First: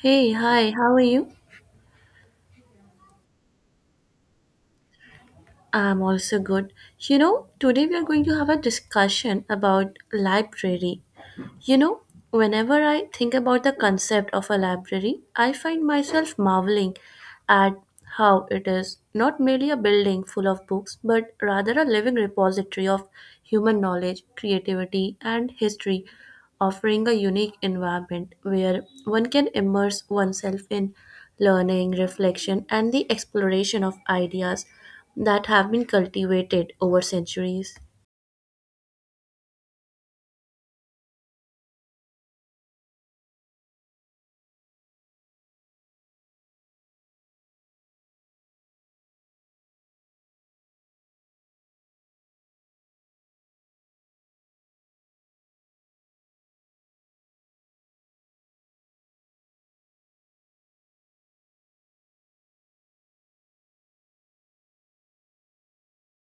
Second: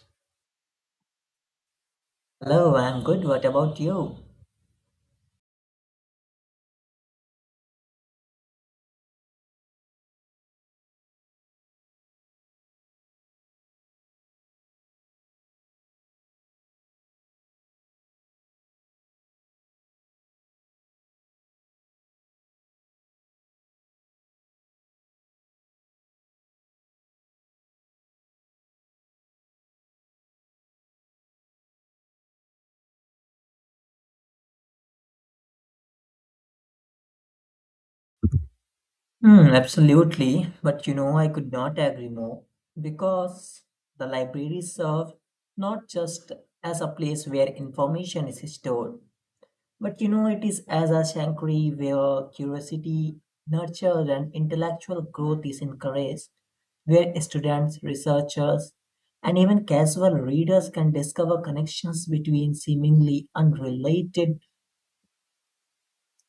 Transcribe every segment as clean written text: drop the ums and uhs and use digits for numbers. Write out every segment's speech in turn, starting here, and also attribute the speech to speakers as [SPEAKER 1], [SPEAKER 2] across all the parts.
[SPEAKER 1] Hey, hi, how are you?
[SPEAKER 2] Hello, I'm good. What about you?
[SPEAKER 1] I'm also good. Today we are going to have a discussion about library. You know, whenever I think about the concept of a library, I find myself marveling at how it is not merely a building full of books, but rather a living repository of human knowledge, creativity, and history, offering a unique environment where one can immerse oneself in learning, reflection, and the exploration of ideas that have been cultivated over centuries.
[SPEAKER 2] Hmm, absolutely. But you know, I could not agree more because the library serves not just as a place where information is stored, but you know, it is as a sanctuary where curiosity, nurture, and intellectual growth is encouraged, where students, researchers, and even casual readers can discover connections between seemingly unrelated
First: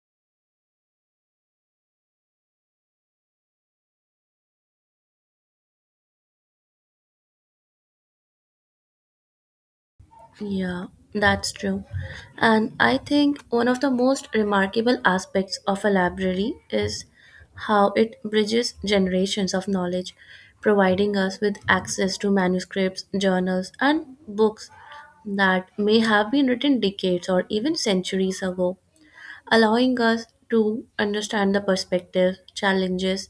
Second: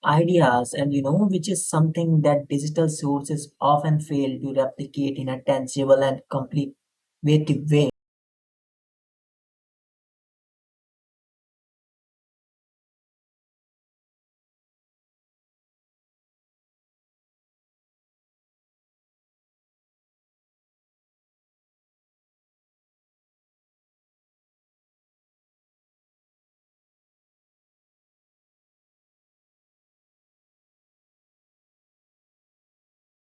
[SPEAKER 2] ideas and you know which is something that digital sources often fail to replicate in a tangible and complete creative way.
[SPEAKER 1] Yeah, that's true. And I think one of the most remarkable aspects of a library is how it bridges generations of knowledge, providing us with access to manuscripts, journals, and books that may have been written decades or even centuries ago, allowing us to understand the perspectives, challenges,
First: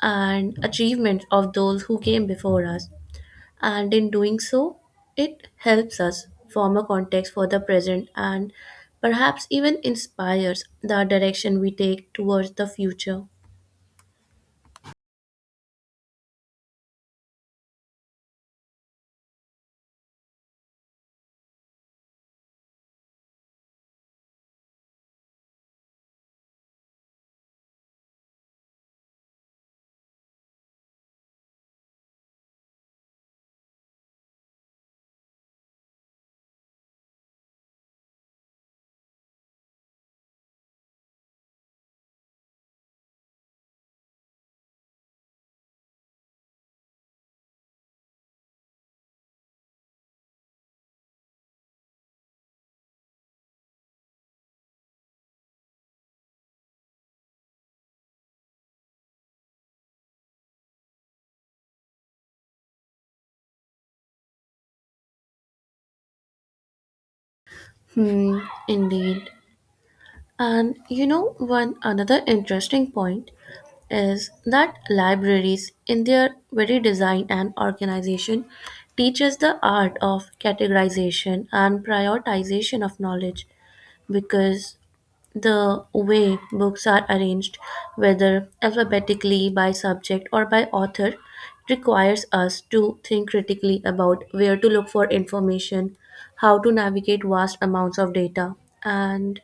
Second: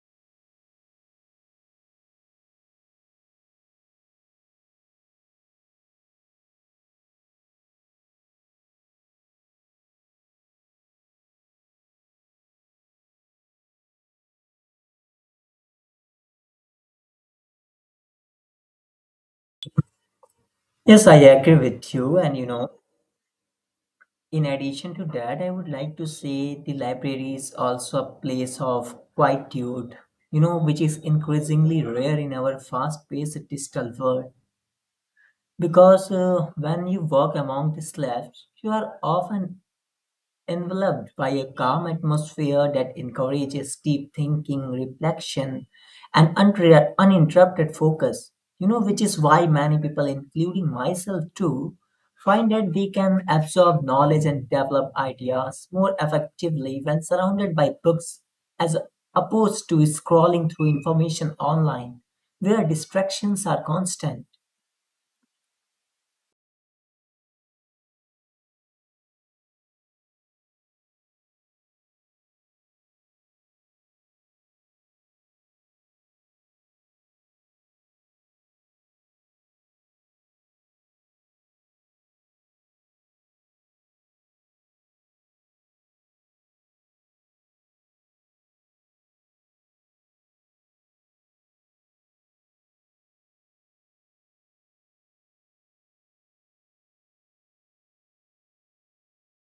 [SPEAKER 1] and achievements of those who came before us, and in doing so, it helps us form a context for the present and perhaps even inspires the direction we take towards the future.
[SPEAKER 2] Yes, I agree with you, and you know, in addition to that, I would like to say the library is also a place of quietude, you know, which is increasingly rare in our fast paced digital world because when you walk among the slabs you are often enveloped by a calm atmosphere that encourages deep thinking, reflection, and uninterrupted focus. You know, which is why many people, including myself too, find that they can absorb knowledge and develop ideas more effectively when surrounded by books as opposed to scrolling through information online where distractions are constant.
[SPEAKER 1] Hmm, indeed. And one another interesting point is that libraries, in their very design and organization, teach us the art of categorization and prioritization of knowledge because the way books are arranged, whether alphabetically by subject or by author, requires us to think critically about where to look for information, how to navigate vast amounts of data, and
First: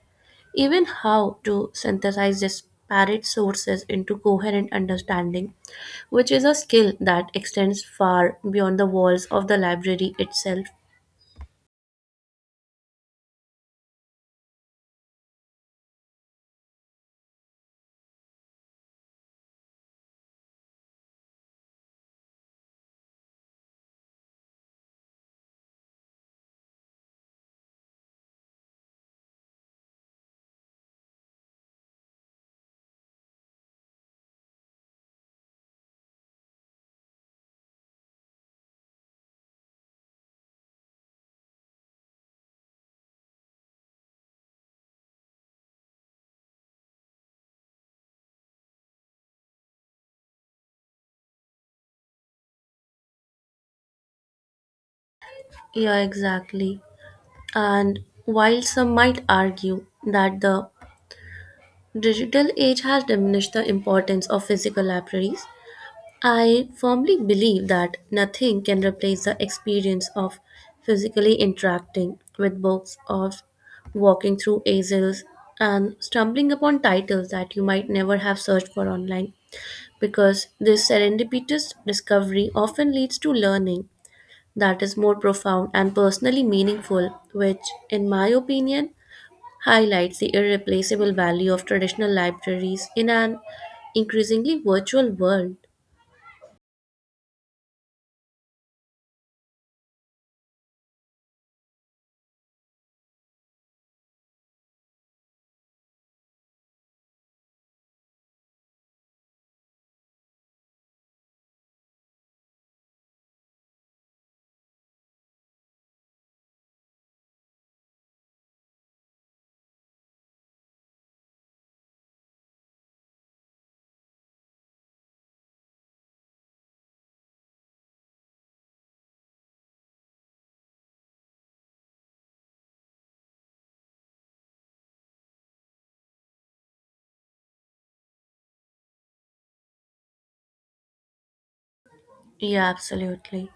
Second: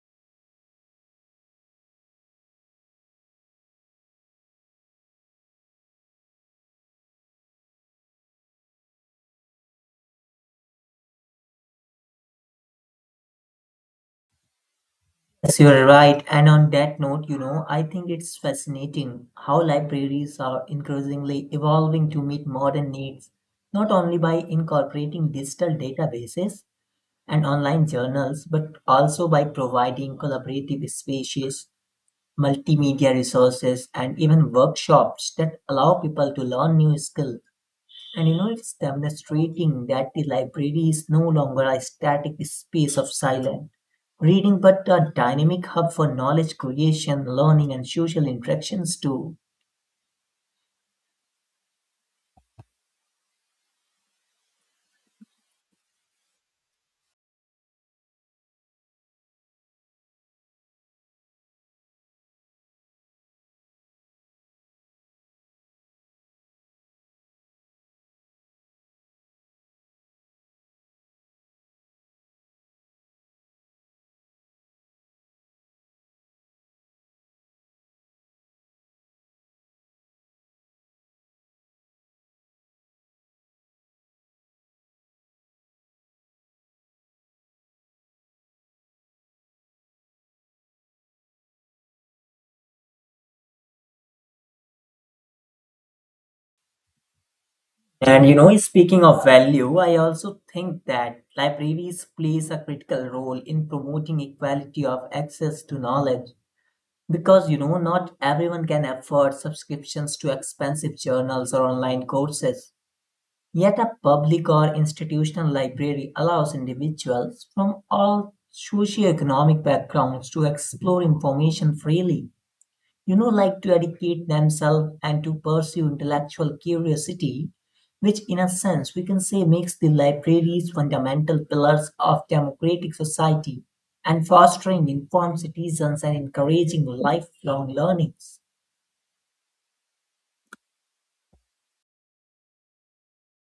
[SPEAKER 1] even how to synthesize disparate sources into coherent understanding, which is a skill that extends far beyond the walls of the library itself.
[SPEAKER 2] Yes, you're right. And on that note, you know, I think it's fascinating how libraries are increasingly evolving to meet modern needs, not only by incorporating digital databases and online journals, but also by providing collaborative spaces, multimedia resources, and even workshops that allow people to learn new skills, and you know, it's demonstrating that the library is no longer a static space of silent reading, but a dynamic hub for knowledge creation, learning, and social interactions too.
[SPEAKER 1] Yeah, exactly. And while some might argue that the digital age has diminished the importance of physical libraries, I firmly believe that nothing can replace the experience of physically interacting with books, of walking through aisles and stumbling upon titles that you might never have searched for online, because this serendipitous discovery often leads to learning that is more profound and personally meaningful, which, in my opinion, highlights the irreplaceable value of traditional libraries in an increasingly virtual world.
[SPEAKER 2] And you know, speaking of value, I also think that libraries plays a critical role in promoting equality of access to knowledge. Because you know, not everyone can afford subscriptions to expensive journals or online courses. Yet a public or institutional library allows individuals from all socioeconomic backgrounds to explore information freely. You know, like to educate themselves and to pursue intellectual curiosity, which, in a sense, we can say makes the libraries fundamental pillars of democratic society and fostering informed citizens and encouraging lifelong learning.
[SPEAKER 1] Yeah, absolutely.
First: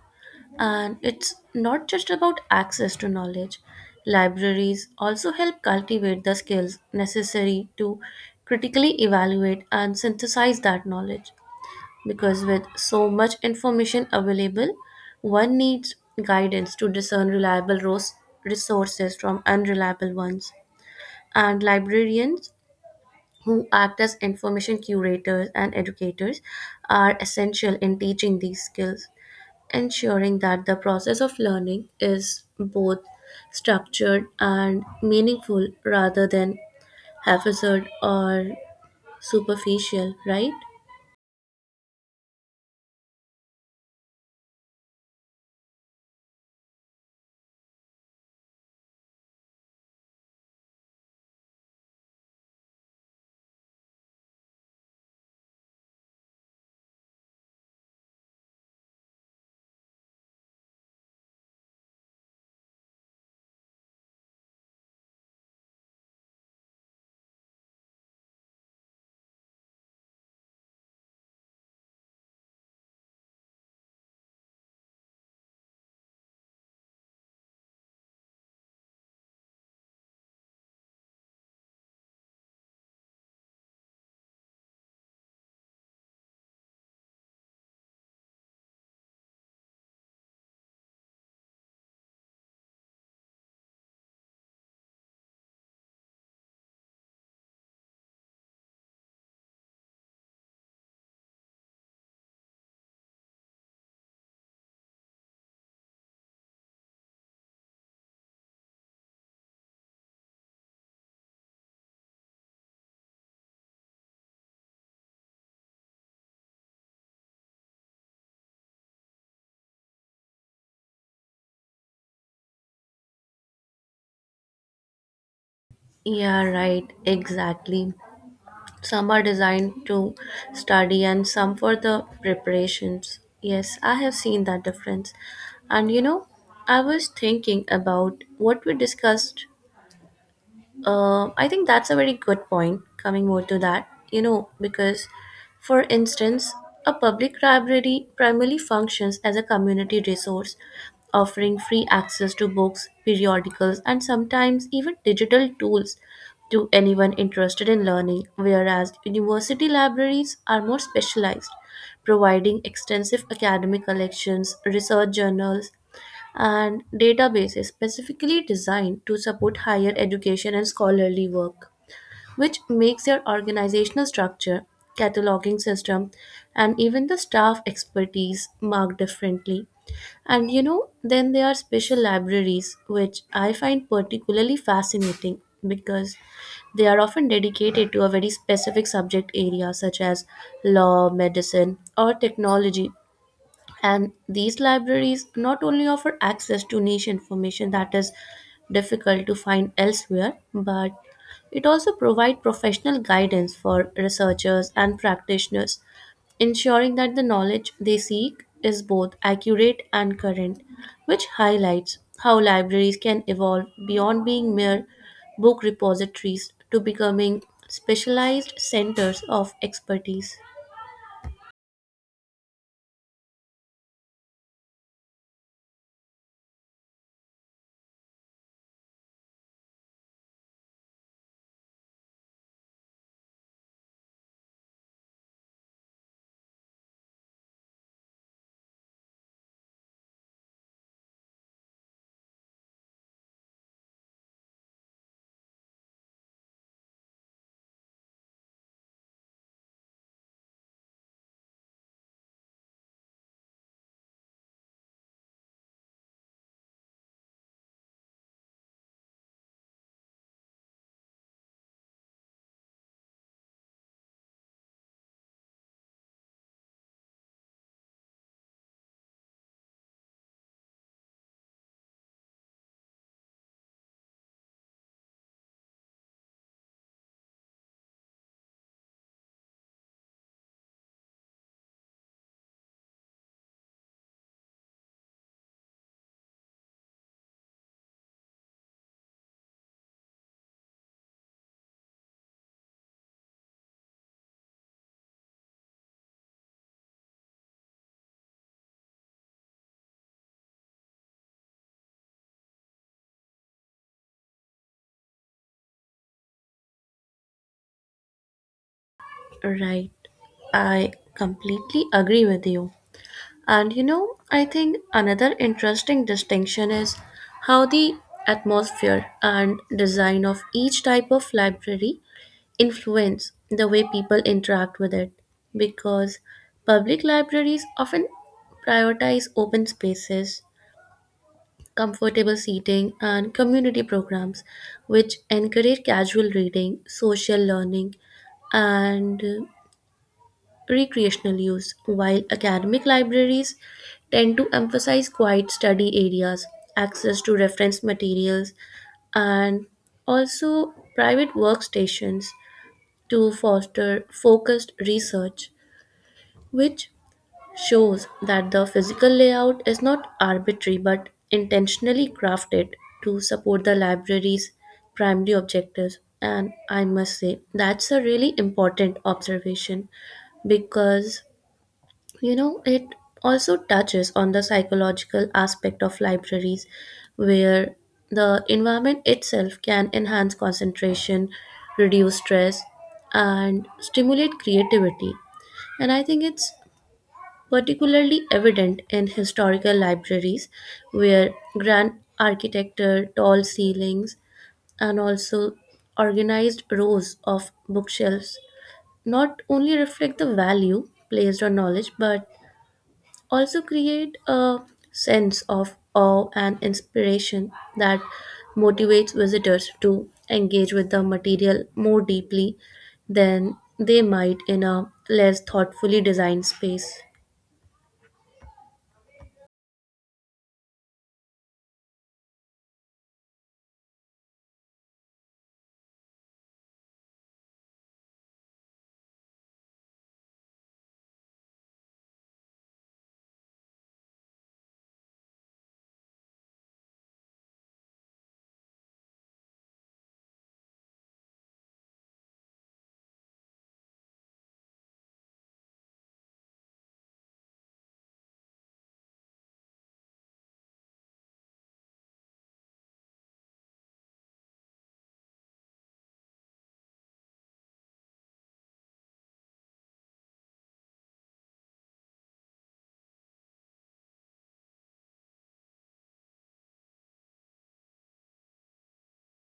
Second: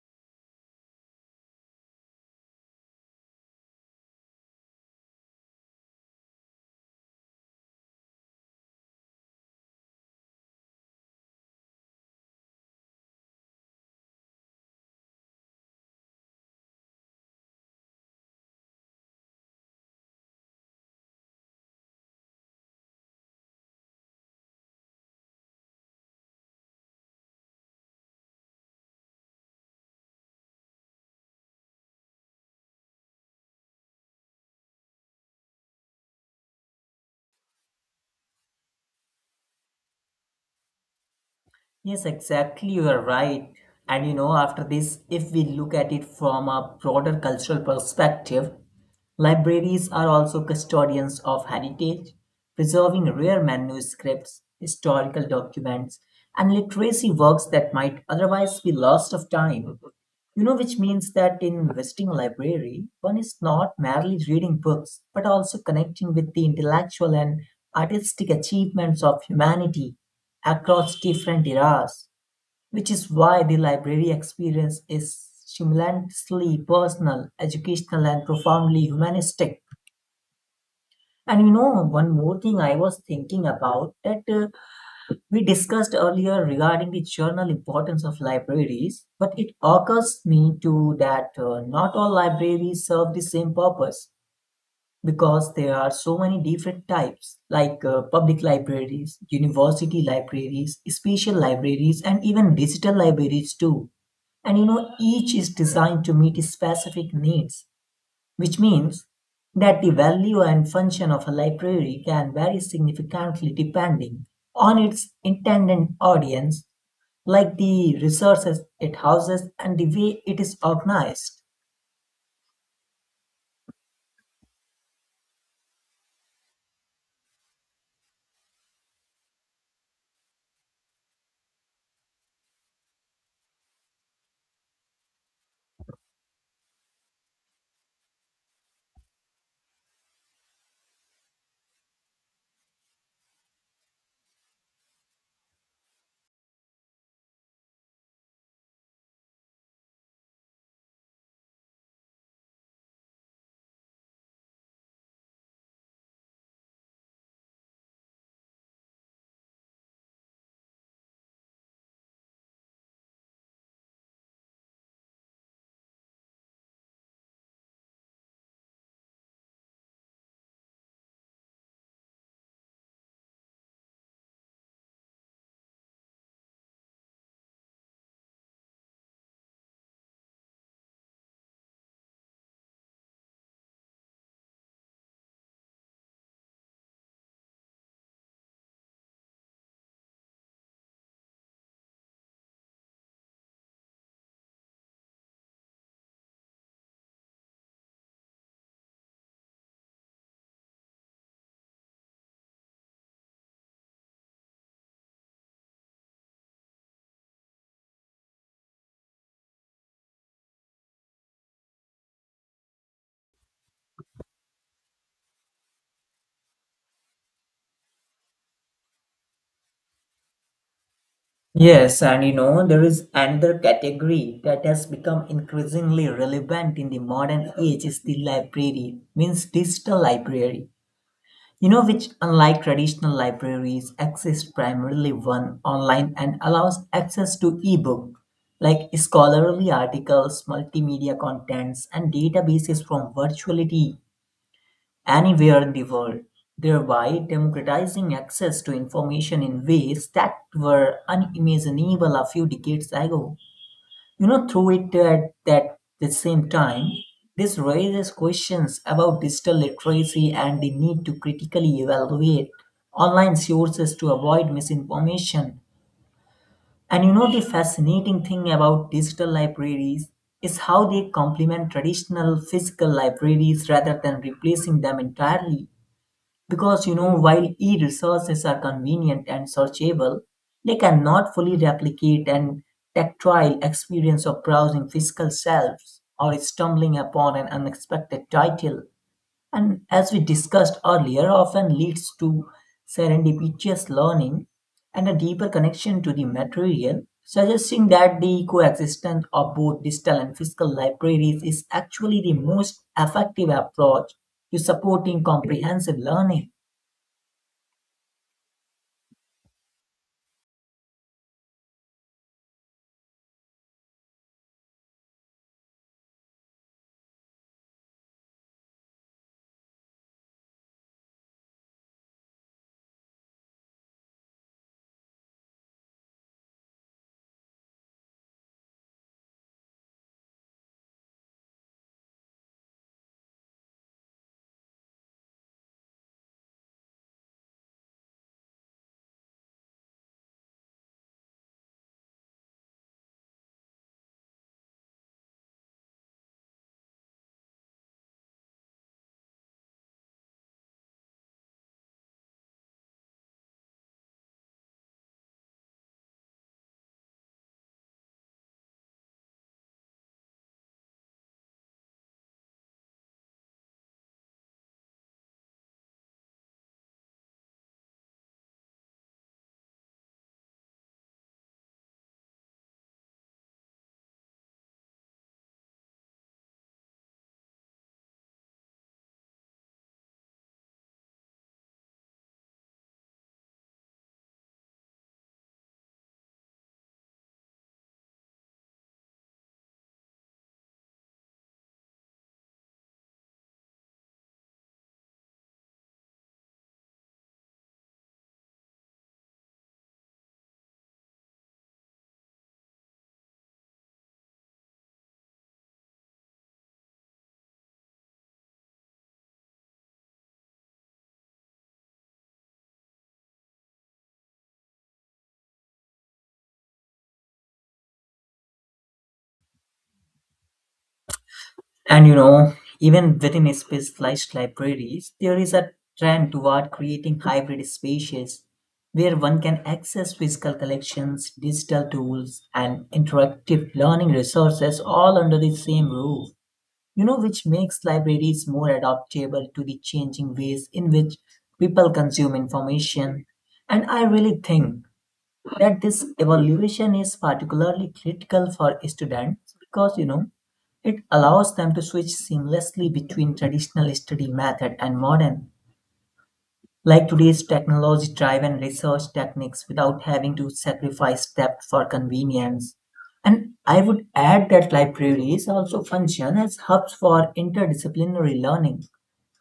[SPEAKER 1] And it's not just about access to knowledge. Libraries also help cultivate the skills necessary to critically evaluate and synthesize that knowledge, because with so much information available, one needs guidance to discern reliable resources from unreliable ones. And librarians, who act as information curators and educators, are essential in teaching these skills, ensuring that the process of learning is both structured and meaningful rather than haphazard or superficial, right?
[SPEAKER 2] Yes, exactly. You are right. And you know, after this, if we look at it from a broader cultural perspective, libraries are also custodians of heritage, preserving rare manuscripts, historical documents, and literacy works that might otherwise be lost of time. You know, which means that in Western library, one is not merely reading books, but also connecting with the intellectual and artistic achievements of humanity across different eras, which is why the library experience is stimulantingly personal, educational, and profoundly humanistic. And you know, one more thing I was thinking about that we discussed earlier regarding the journal importance of libraries, but it occurs me too that not all libraries serve the same purpose because there are so many different types like public libraries, university libraries, special libraries, and even digital libraries too. And you know, each is designed to meet specific needs, which means that the value and function of a library can vary significantly depending on its intended audience, like the resources it houses and the way it is organized.
[SPEAKER 1] Yeah, right, exactly. Some are designed to study and some for the preparations. Yes, I have seen that difference. And I was thinking about what we discussed. I think that's a very good point, coming more to that, because, for instance, a public library primarily functions as a community resource, offering free access to books, periodicals, and sometimes even digital tools to anyone interested in learning, whereas university libraries are more specialized, providing extensive academic collections, research journals, and databases specifically designed to support higher education and scholarly work, which makes their organizational structure, cataloging system, and even the staff expertise marked differently. And then there are special libraries, which I find particularly fascinating because they are often dedicated to a very specific subject area such as law, medicine, or technology, and these libraries not only offer access to niche information that is difficult to find elsewhere, but it also provides professional guidance for researchers and practitioners, ensuring that the knowledge they seek is both accurate and current, which highlights how libraries can evolve beyond being mere book repositories to becoming specialized centers of expertise.
[SPEAKER 2] Yes, and you know, there is another category that has become increasingly relevant in the modern age is the library, means digital library. You know, which, unlike traditional libraries, exists primarily one online and allows access to ebook, like scholarly articles, multimedia contents, and databases from virtually anywhere in the world, thereby democratizing access to information in ways that were unimaginable a few decades ago. You know, through it at that the same time, this raises questions about digital literacy and the need to critically evaluate online sources to avoid misinformation. And you know, the fascinating thing about digital libraries is how they complement traditional physical libraries rather than replacing them entirely. Because you know, while e-resources are convenient and searchable, they cannot fully replicate an tactile experience of browsing physical shelves or stumbling upon an unexpected title. And as we discussed earlier, often leads to serendipitous learning and a deeper connection to the material, suggesting that the coexistence of both digital and physical libraries is actually the most effective approach to supporting comprehensive learning.
[SPEAKER 1] Right. I completely agree with you. And I think another interesting distinction is how the atmosphere and design of each type of library influence the way people interact with it, because public libraries often prioritize open spaces, comfortable seating, and community programs, which encourage casual reading, social learning, and recreational use, while academic libraries tend to emphasize quiet study areas, access to reference materials, and also private workstations to foster focused research, which shows that the physical layout is not arbitrary but intentionally crafted to support the library's primary objectives. And I must say, that's a really important observation, because it also touches on the psychological aspect of libraries, where the environment itself can enhance concentration, reduce stress, and stimulate creativity. And I think it's particularly evident in historical libraries, where grand architecture, tall ceilings, and also organized rows of bookshelves not only reflect the value placed on knowledge but also create a sense of awe and inspiration that motivates visitors to engage with the material more deeply than they might in a less thoughtfully designed space.
[SPEAKER 2] And you know, even within specialized libraries, there is a trend toward creating hybrid spaces where one can access physical collections, digital tools, and interactive learning resources all under the same roof. You know, which makes libraries more adaptable to the changing ways in which people consume information. And I really think that this evaluation is particularly critical for students because you know it allows them to switch seamlessly between traditional study method and modern like today's technology driven research techniques without having to sacrifice depth for convenience. And I would add that libraries also function as hubs for interdisciplinary learning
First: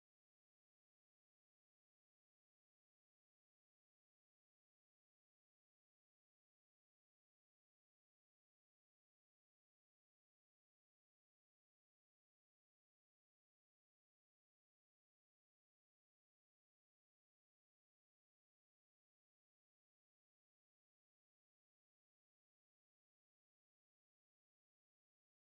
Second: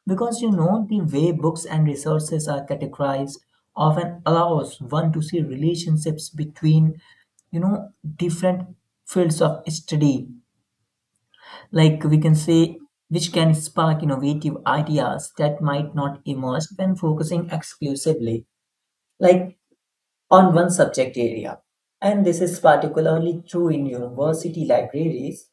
[SPEAKER 2] because you know the way books and resources are categorized often allows one to see relationships between you know different fields of study, like we can say, which can spark innovative ideas that might not emerge when focusing exclusively like on one subject area. And this is particularly true in university libraries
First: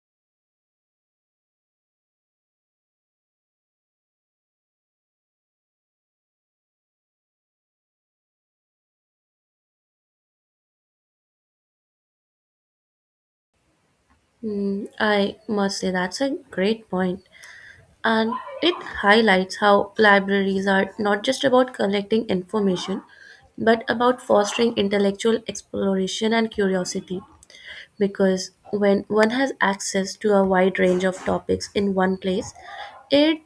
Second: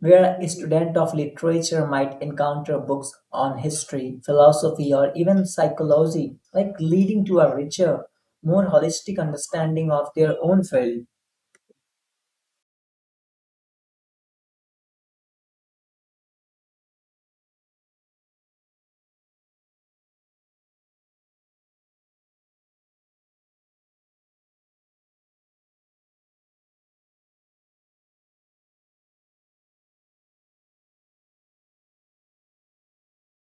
[SPEAKER 2] where a student of literature might encounter books on history, philosophy, or even psychology, like leading to a richer, more holistic understanding of their own field.
[SPEAKER 1] I must say that's a great point. And it highlights how libraries are not just about collecting information, but about fostering intellectual exploration and curiosity, because when one has access to a wide range of topics in one place, it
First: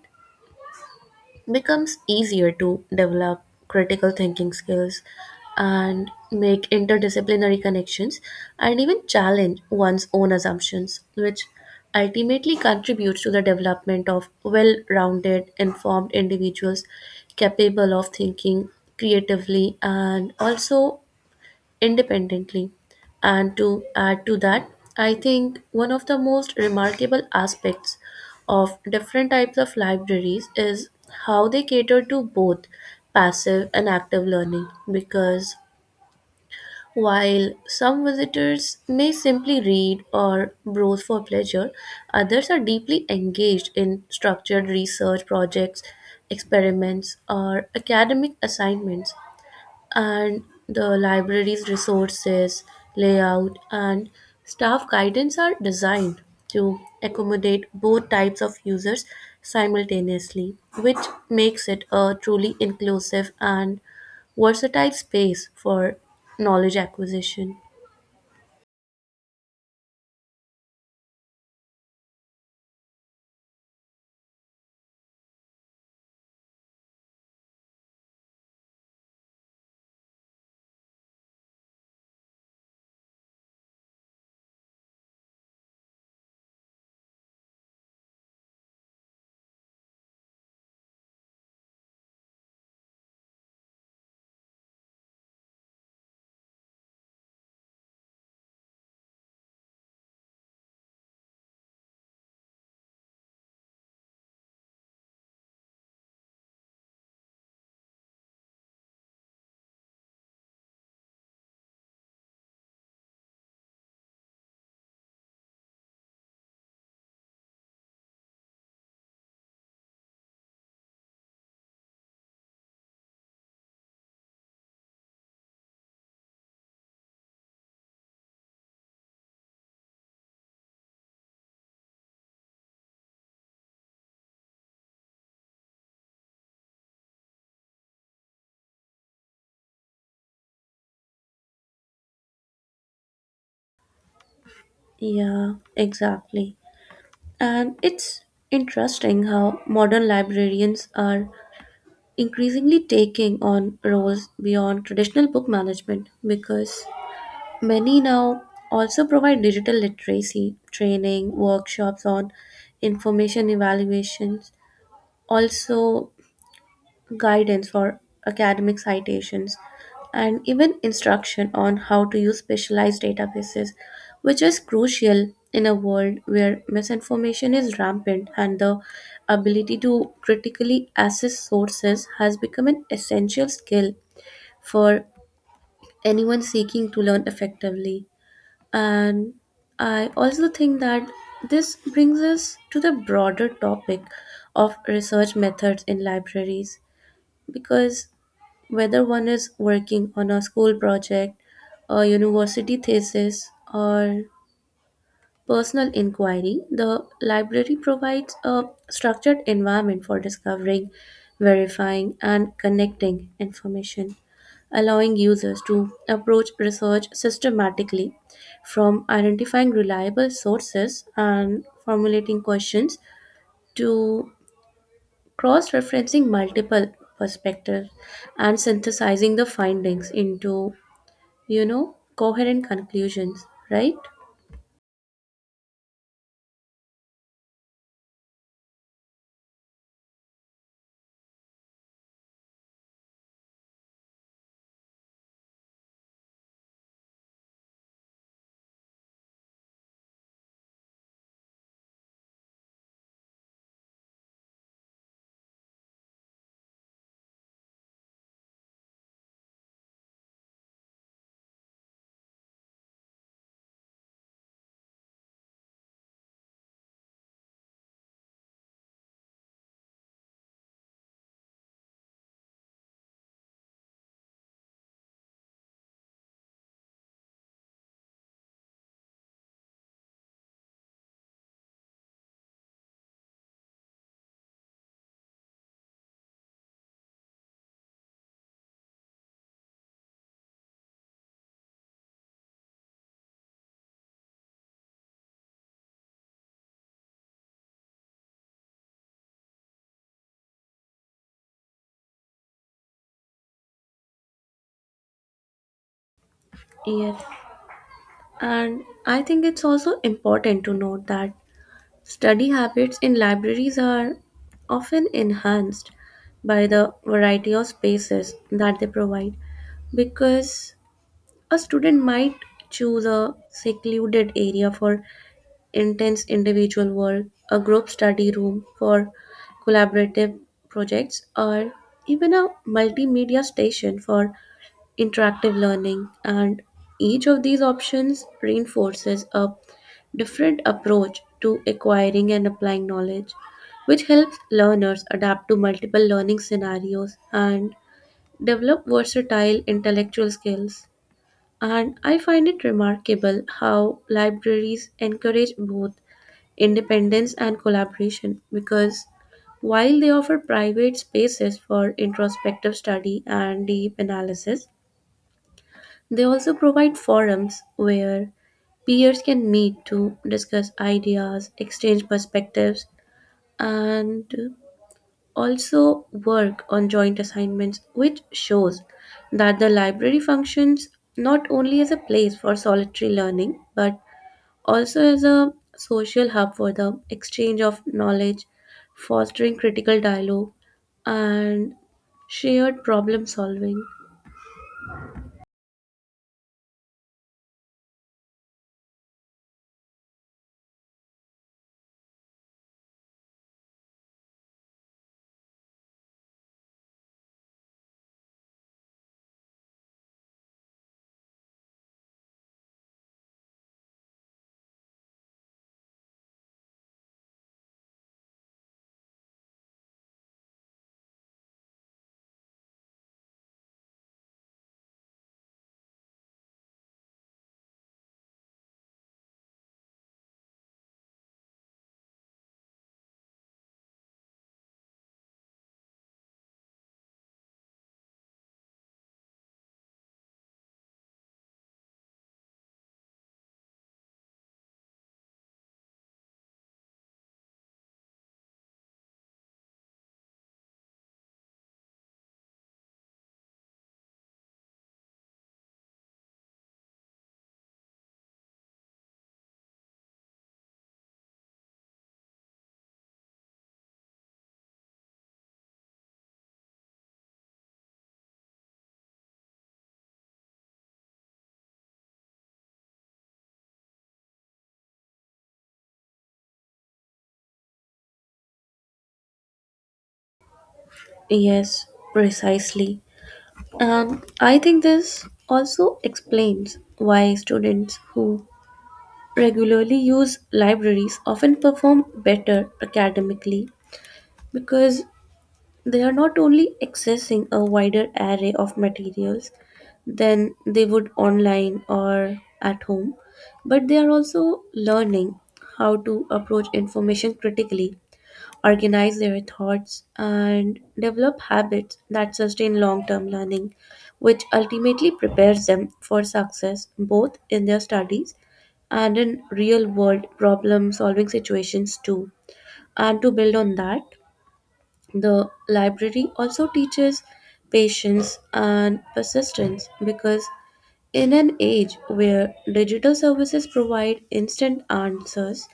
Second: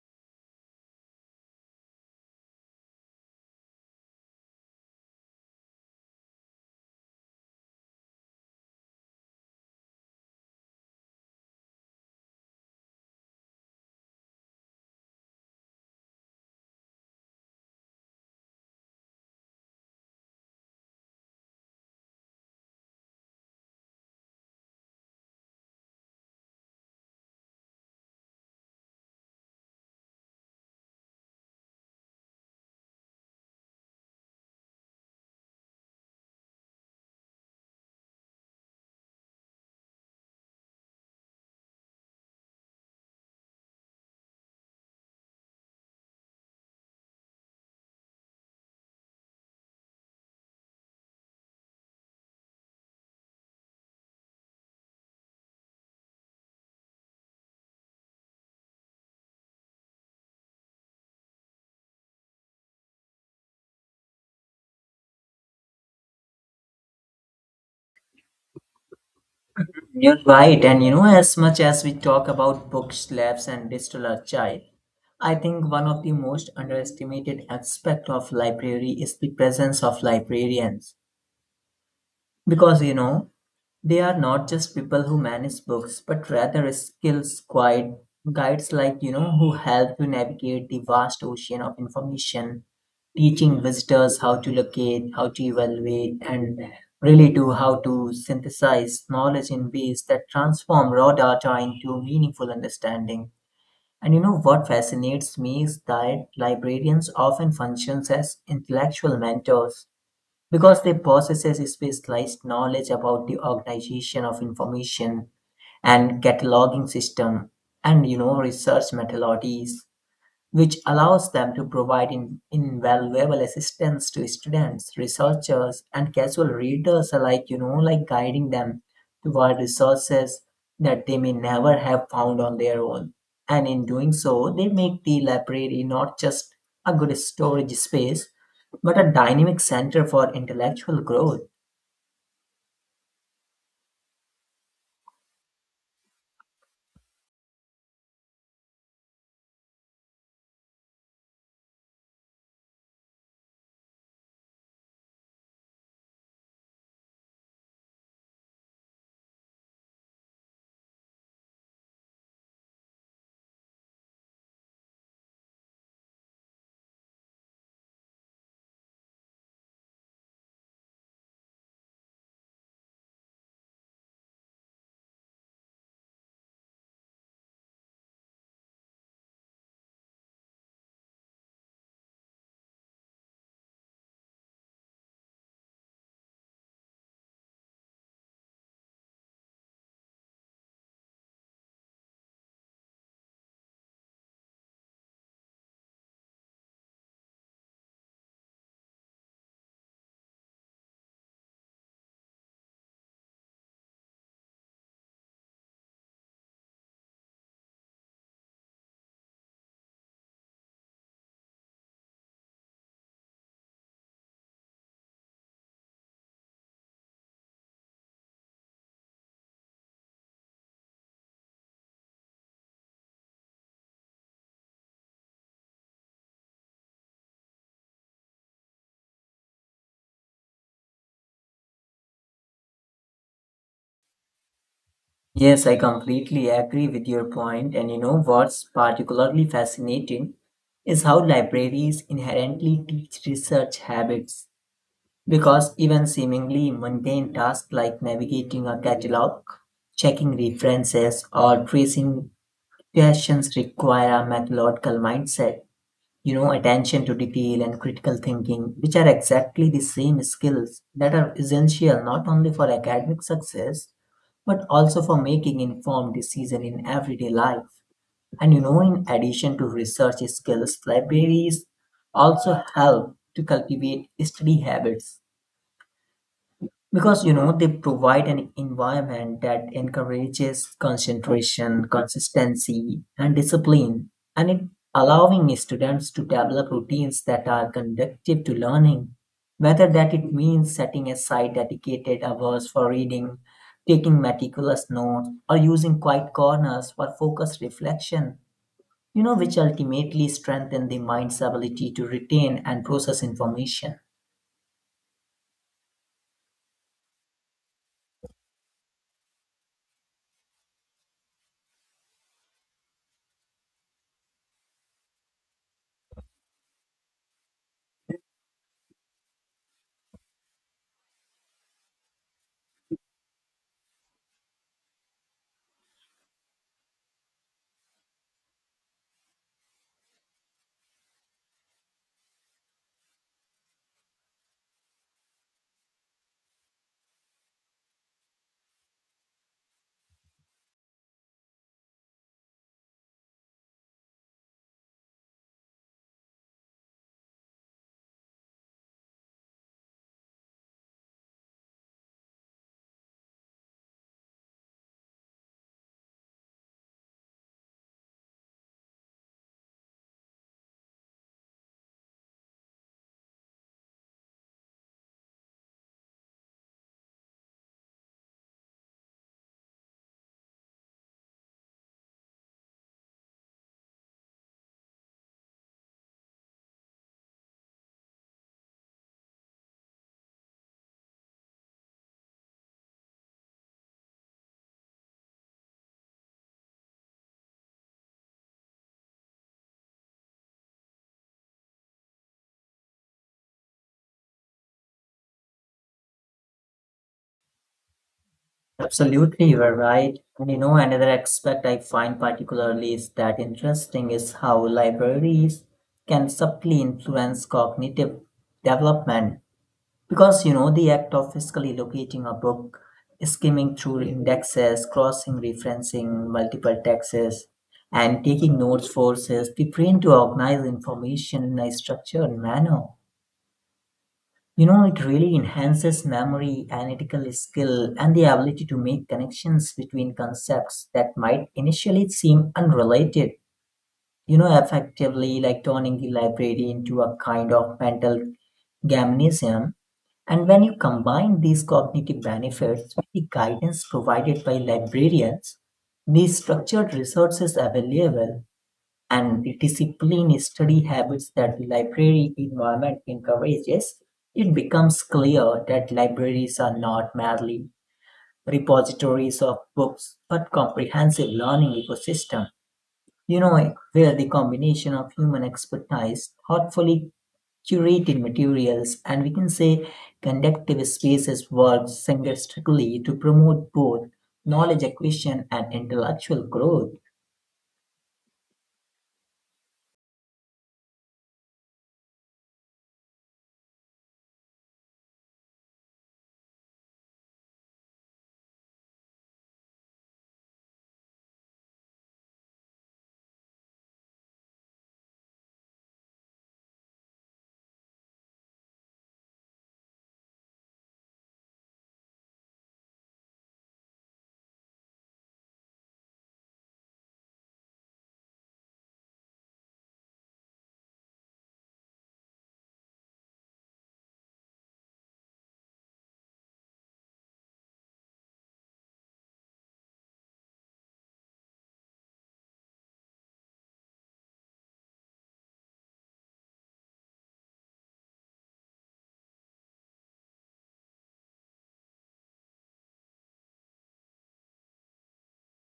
[SPEAKER 1] becomes easier to develop critical thinking skills and make interdisciplinary connections and even challenge one's own assumptions, which ultimately contributes to the development of well rounded, informed individuals capable of thinking creatively and also independently. And to add to that, I think one of the most remarkable aspects of different types of libraries is how they cater to both passive and active learning, because while some visitors may simply read or browse for pleasure, others are deeply engaged in structured research projects, experiments, or academic assignments, and the library's resources, layout, and staff guidance are designed to accommodate both types of users simultaneously, which makes it a truly inclusive and versatile space for knowledge acquisition.
[SPEAKER 2] You're right, and you know, as much as we talk about book slabs and digital archive, I think one of the most underestimated aspect of library is the presence of librarians. Because you know, they are not just people who manage books, but rather guides like you know who help to navigate the vast ocean of information, teaching visitors how to locate, how to evaluate, and really to how to synthesize knowledge in ways that transform raw data into meaningful understanding. And you know what fascinates me is that librarians often functions as intellectual mentors because they possess a specialized knowledge about the organization of information and cataloging system and you know research methodologies which allows them to provide invaluable assistance to students researchers and casual readers alike, you know, like guiding them toward resources that they may never have found on their own, and in doing so they make the library not just a good storage space but a dynamic center for intellectual growth.
[SPEAKER 1] Yeah, exactly. And it's interesting how modern librarians are increasingly taking on roles beyond traditional book management, because many now also provide digital literacy training, workshops on information evaluations, also guidance for academic citations, and even instruction on how to use specialized databases, which is crucial in a world where misinformation is rampant and the ability to critically assess sources has become an essential skill for anyone seeking to learn effectively. And I also think that this brings us to the broader topic of research methods in libraries, because whether one is working on a school project, a university thesis, or personal inquiry, the library provides a structured environment for discovering, verifying, and connecting information, allowing users to approach research systematically from identifying reliable sources and formulating questions to cross referencing multiple perspectives and synthesizing the findings into, coherent conclusions, right?
[SPEAKER 2] Yes, I completely agree with your point, and you know what's particularly fascinating is how libraries inherently teach research habits because even seemingly mundane tasks like navigating a catalog, checking references, or tracing questions require a methodological mindset, you know, attention to detail and critical thinking, which are exactly the same skills that are essential not only for academic success but also for making informed decision in everyday life. And you know, in addition to research skills, libraries also help to cultivate study habits because you know they provide an environment that encourages concentration, consistency, and discipline, and it allowing students to develop routines that are conducive to learning, whether that it means setting aside dedicated hours for reading, taking meticulous notes, or using quiet corners for focused reflection, you know, which ultimately strengthen the mind's ability to retain and process information.
[SPEAKER 1] Yes. And I think it's also important to note that study habits in libraries are often enhanced by the variety of spaces that they provide, because a student might choose a secluded area for intense individual work, a group study room for collaborative projects, or even a multimedia station for interactive learning, and each of these options reinforces a different approach to acquiring and applying knowledge, which helps learners adapt to multiple learning scenarios and develop versatile intellectual skills. And I find it remarkable how libraries encourage both independence and collaboration, because while they offer private spaces for introspective study and deep analysis, they also provide forums where peers can meet to discuss ideas, exchange perspectives, and also work on joint assignments, which shows that the library functions not only as a place for solitary learning but also as a social hub for the exchange of knowledge, fostering critical dialogue, and shared problem solving.
[SPEAKER 2] Absolutely, you are right. And you know, another aspect I find particularly is that interesting is how libraries can subtly influence cognitive development. Because you know, the act of physically locating a book, skimming through indexes, crossing referencing multiple texts, and taking notes forces the brain to organize information in a structured manner, you know, it really enhances memory, analytical skill, and the ability to make connections between concepts that might initially seem unrelated. You know, effectively like turning the library into a kind of mental gymnasium. And when you combine these cognitive benefits with the guidance provided by librarians, the structured resources available, and the disciplined study habits that the library environment encourages, it becomes clear that libraries are not merely repositories of books but comprehensive learning ecosystem. You know, where the combination of human expertise, thoughtfully curated materials, and we can say conductive spaces work synergistically to promote both knowledge acquisition and intellectual growth.
[SPEAKER 1] Yes, precisely. And I think this also explains why students who regularly use libraries often perform better academically, because they are not only accessing a wider array of materials than they would online or at home, but they are also learning how to approach information critically, organize their thoughts, and develop habits that sustain long term learning, which ultimately prepares them for success both in their studies and in real world problem solving situations too. And to build on that, the library also teaches patience and persistence, because in an age where digital services provide instant answers,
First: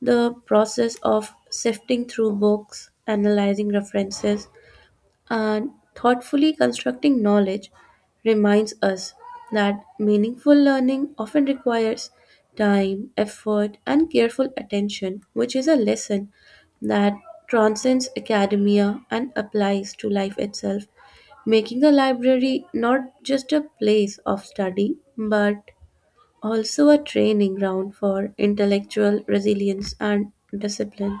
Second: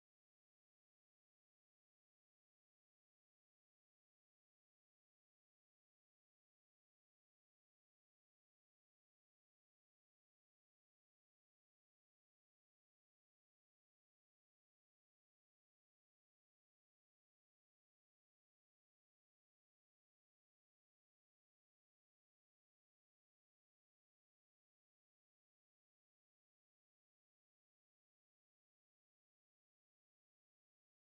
[SPEAKER 1] the process of sifting through books, analyzing references, and thoughtfully constructing knowledge reminds us that meaningful learning often requires time, effort, and careful attention, which is a lesson that transcends academia and applies to life itself, making the library not just a place of study but also a training ground for intellectual resilience and discipline.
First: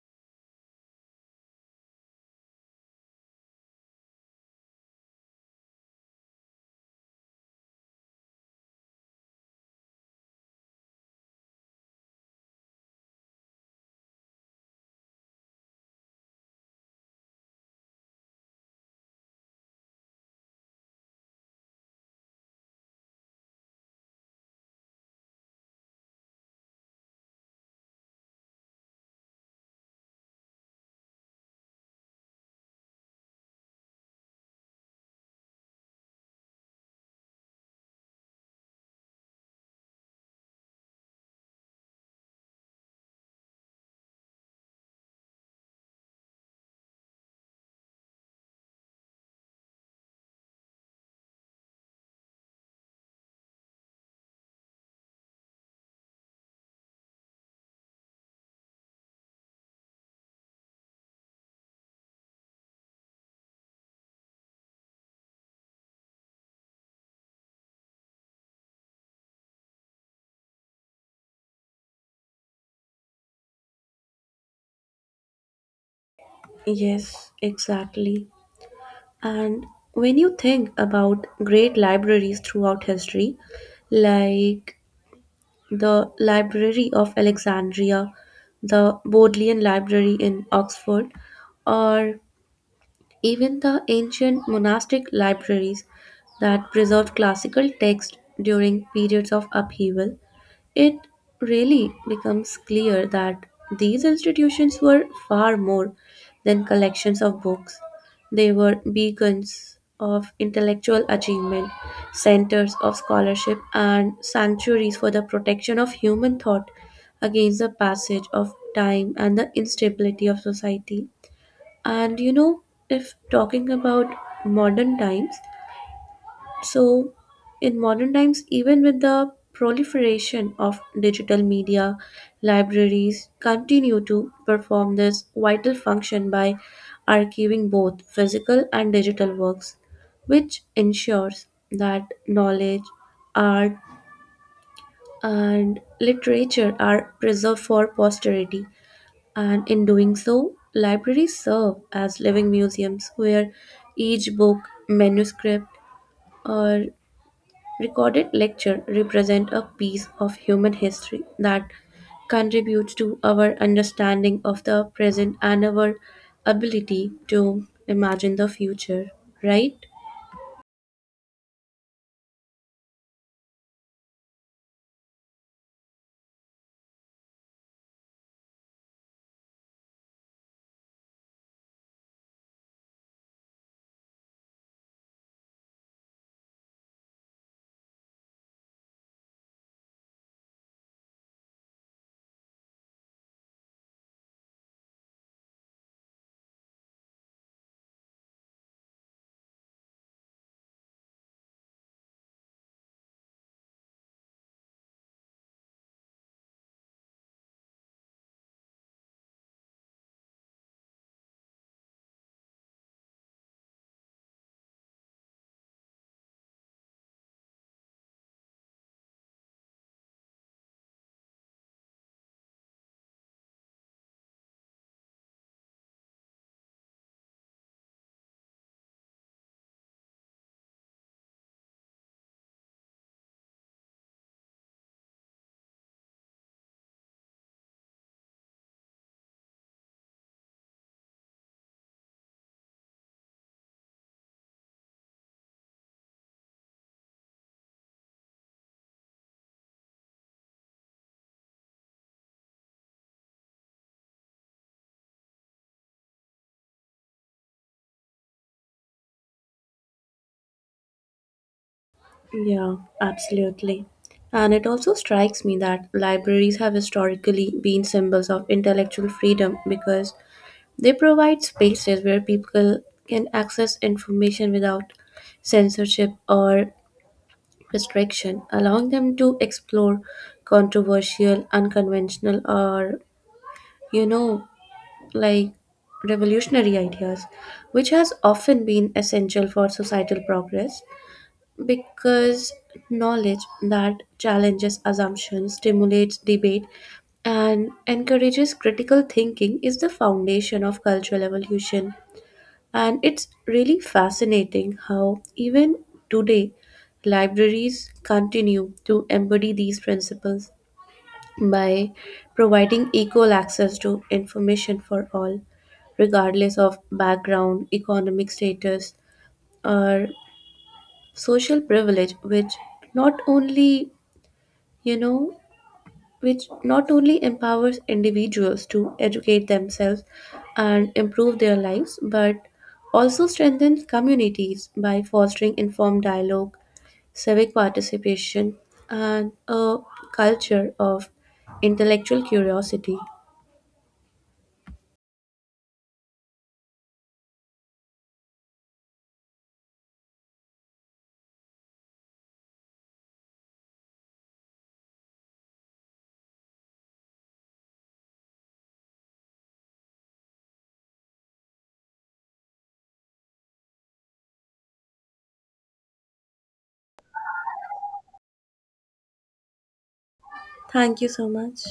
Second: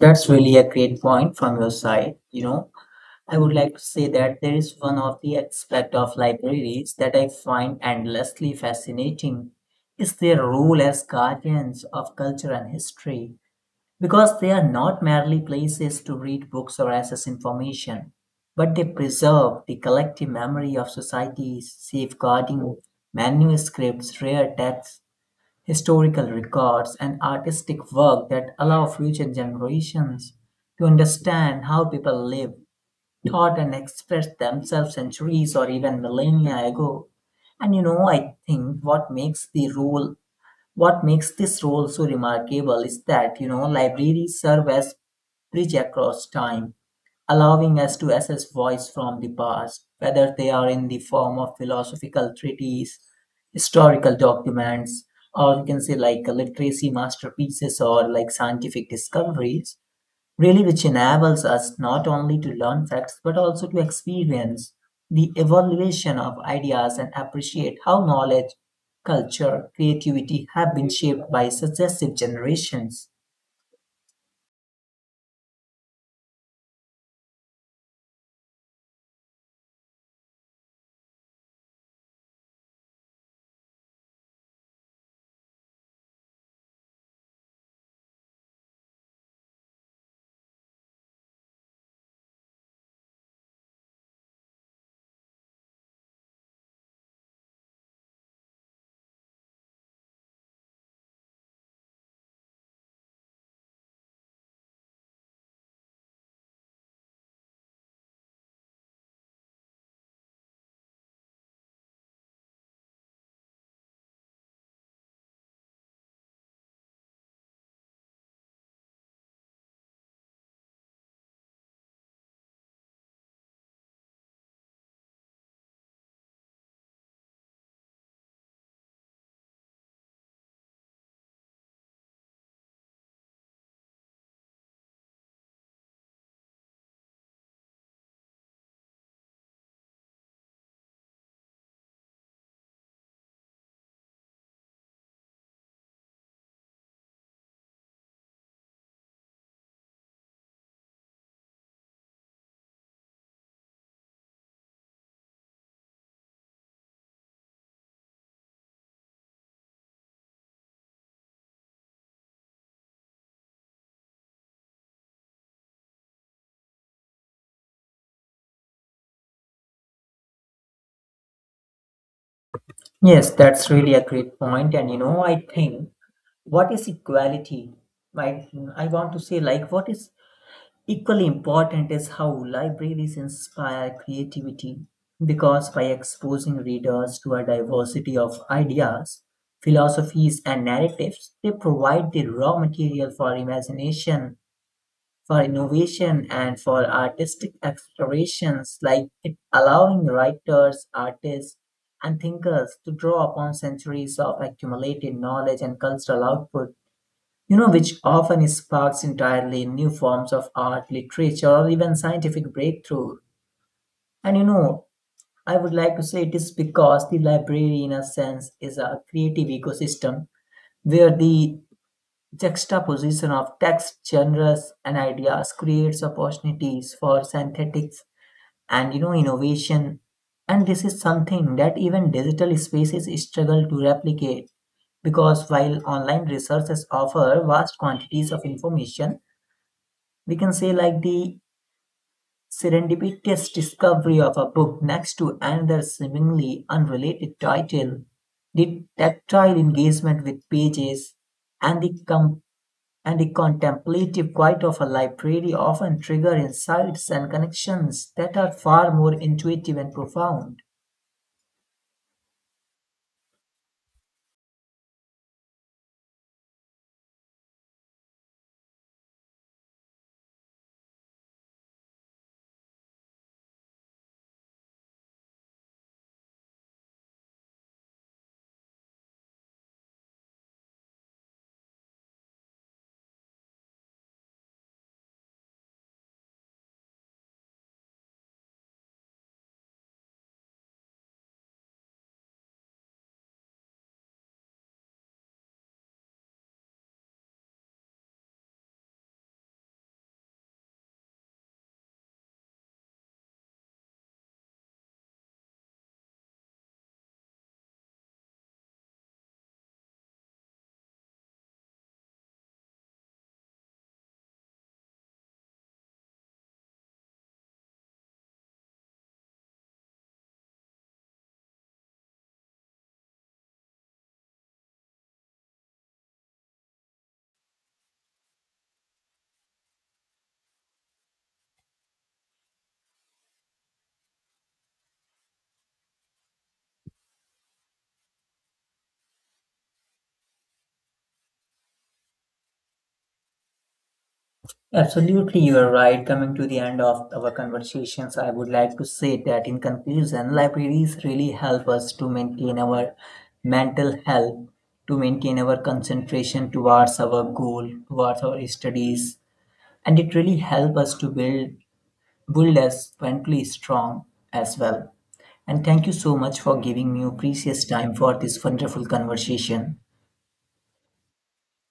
[SPEAKER 2] That's really a great point from your side, you know. I would like to say that there is one of the aspect of libraries that I find endlessly fascinating is their role as guardians of culture and history because they are not merely places to read books or access information but they preserve the collective memory of societies safeguarding manuscripts, rare texts, historical records, and artistic work that allow future generations to understand how people lived, taught, and expressed themselves centuries or even millennia ago. And you know, I think what makes this role so remarkable is that, you know, libraries serve as bridge across time, allowing us to access voice from the past, whether they are in the form of philosophical treatises, historical documents, or you can say like literacy masterpieces or like scientific discoveries, really which enables us not only to learn facts but also to experience the evaluation of ideas and appreciate how knowledge, culture, creativity have been shaped by successive generations.
[SPEAKER 1] Yes, exactly. And when you think about great libraries throughout history, like the Library of Alexandria, the Bodleian Library in Oxford, or even the ancient monastic libraries that preserved classical texts during periods of upheaval, it really becomes clear that these institutions were far more than collections of books. They were beacons of intellectual achievement, centers of scholarship, and sanctuaries for the protection of human thought against the passage of time and the instability of society. And if talking about modern times, so in modern times, even with the proliferation of digital media, libraries continue to perform this vital function by archiving both physical and digital works, which ensures that knowledge, art, and literature are preserved for posterity, and in doing so, libraries serve as living museums where each book, manuscript, or recorded lecture represent a piece of human history that contributes to our understanding of the present and our ability to imagine the future, right?
[SPEAKER 2] Yes, that's really a great point. And you know, what is equality i I want to say, like, what is equally important is how libraries inspire creativity because by exposing readers to a diversity of ideas, philosophies, and narratives, they provide the raw material for imagination, for innovation, and for artistic explorations, like it allowing writers, artists, and thinkers to draw upon centuries of accumulated knowledge and cultural output, you know, which often sparks entirely new forms of art, literature, or even scientific breakthrough. And you know, I would like to say it is because the library, in a sense, is a creative ecosystem where the juxtaposition of text, genres, and ideas creates opportunities for synthetics and you know innovation. And this is something that even digital spaces struggle to replicate because while online resources offer vast quantities of information, we can say like the serendipitous discovery of a book next to another seemingly unrelated title, the tactile engagement with pages, and and the contemplative quiet of a library often trigger insights and connections that are far more intuitive and profound.
[SPEAKER 1] Yeah, absolutely. And it also strikes me that libraries have historically been symbols of intellectual freedom, because they provide spaces where people can access information without censorship or restriction, allowing them to explore controversial, unconventional, or, you know, like revolutionary ideas, which has often been essential for societal progress, because knowledge that challenges assumptions, stimulates debate, and encourages critical thinking is the foundation of cultural evolution, and it's really fascinating how, even today, libraries continue to embody these principles by providing equal access to information for all, regardless of background, economic status, or social privilege, not only, you know, which not only empowers individuals to educate themselves and improve their lives, but also strengthens communities by fostering informed dialogue, civic participation, and a culture of intellectual curiosity.
[SPEAKER 2] Absolutely, you are right. Coming to the end of our conversations, I would like to say that in conclusion, libraries really help us to maintain our mental health, to maintain our concentration towards our goal, towards our studies, and it really helps us to build us mentally strong as well. And thank you so much for giving me your precious time for this wonderful conversation.
[SPEAKER 1] Thank you so much.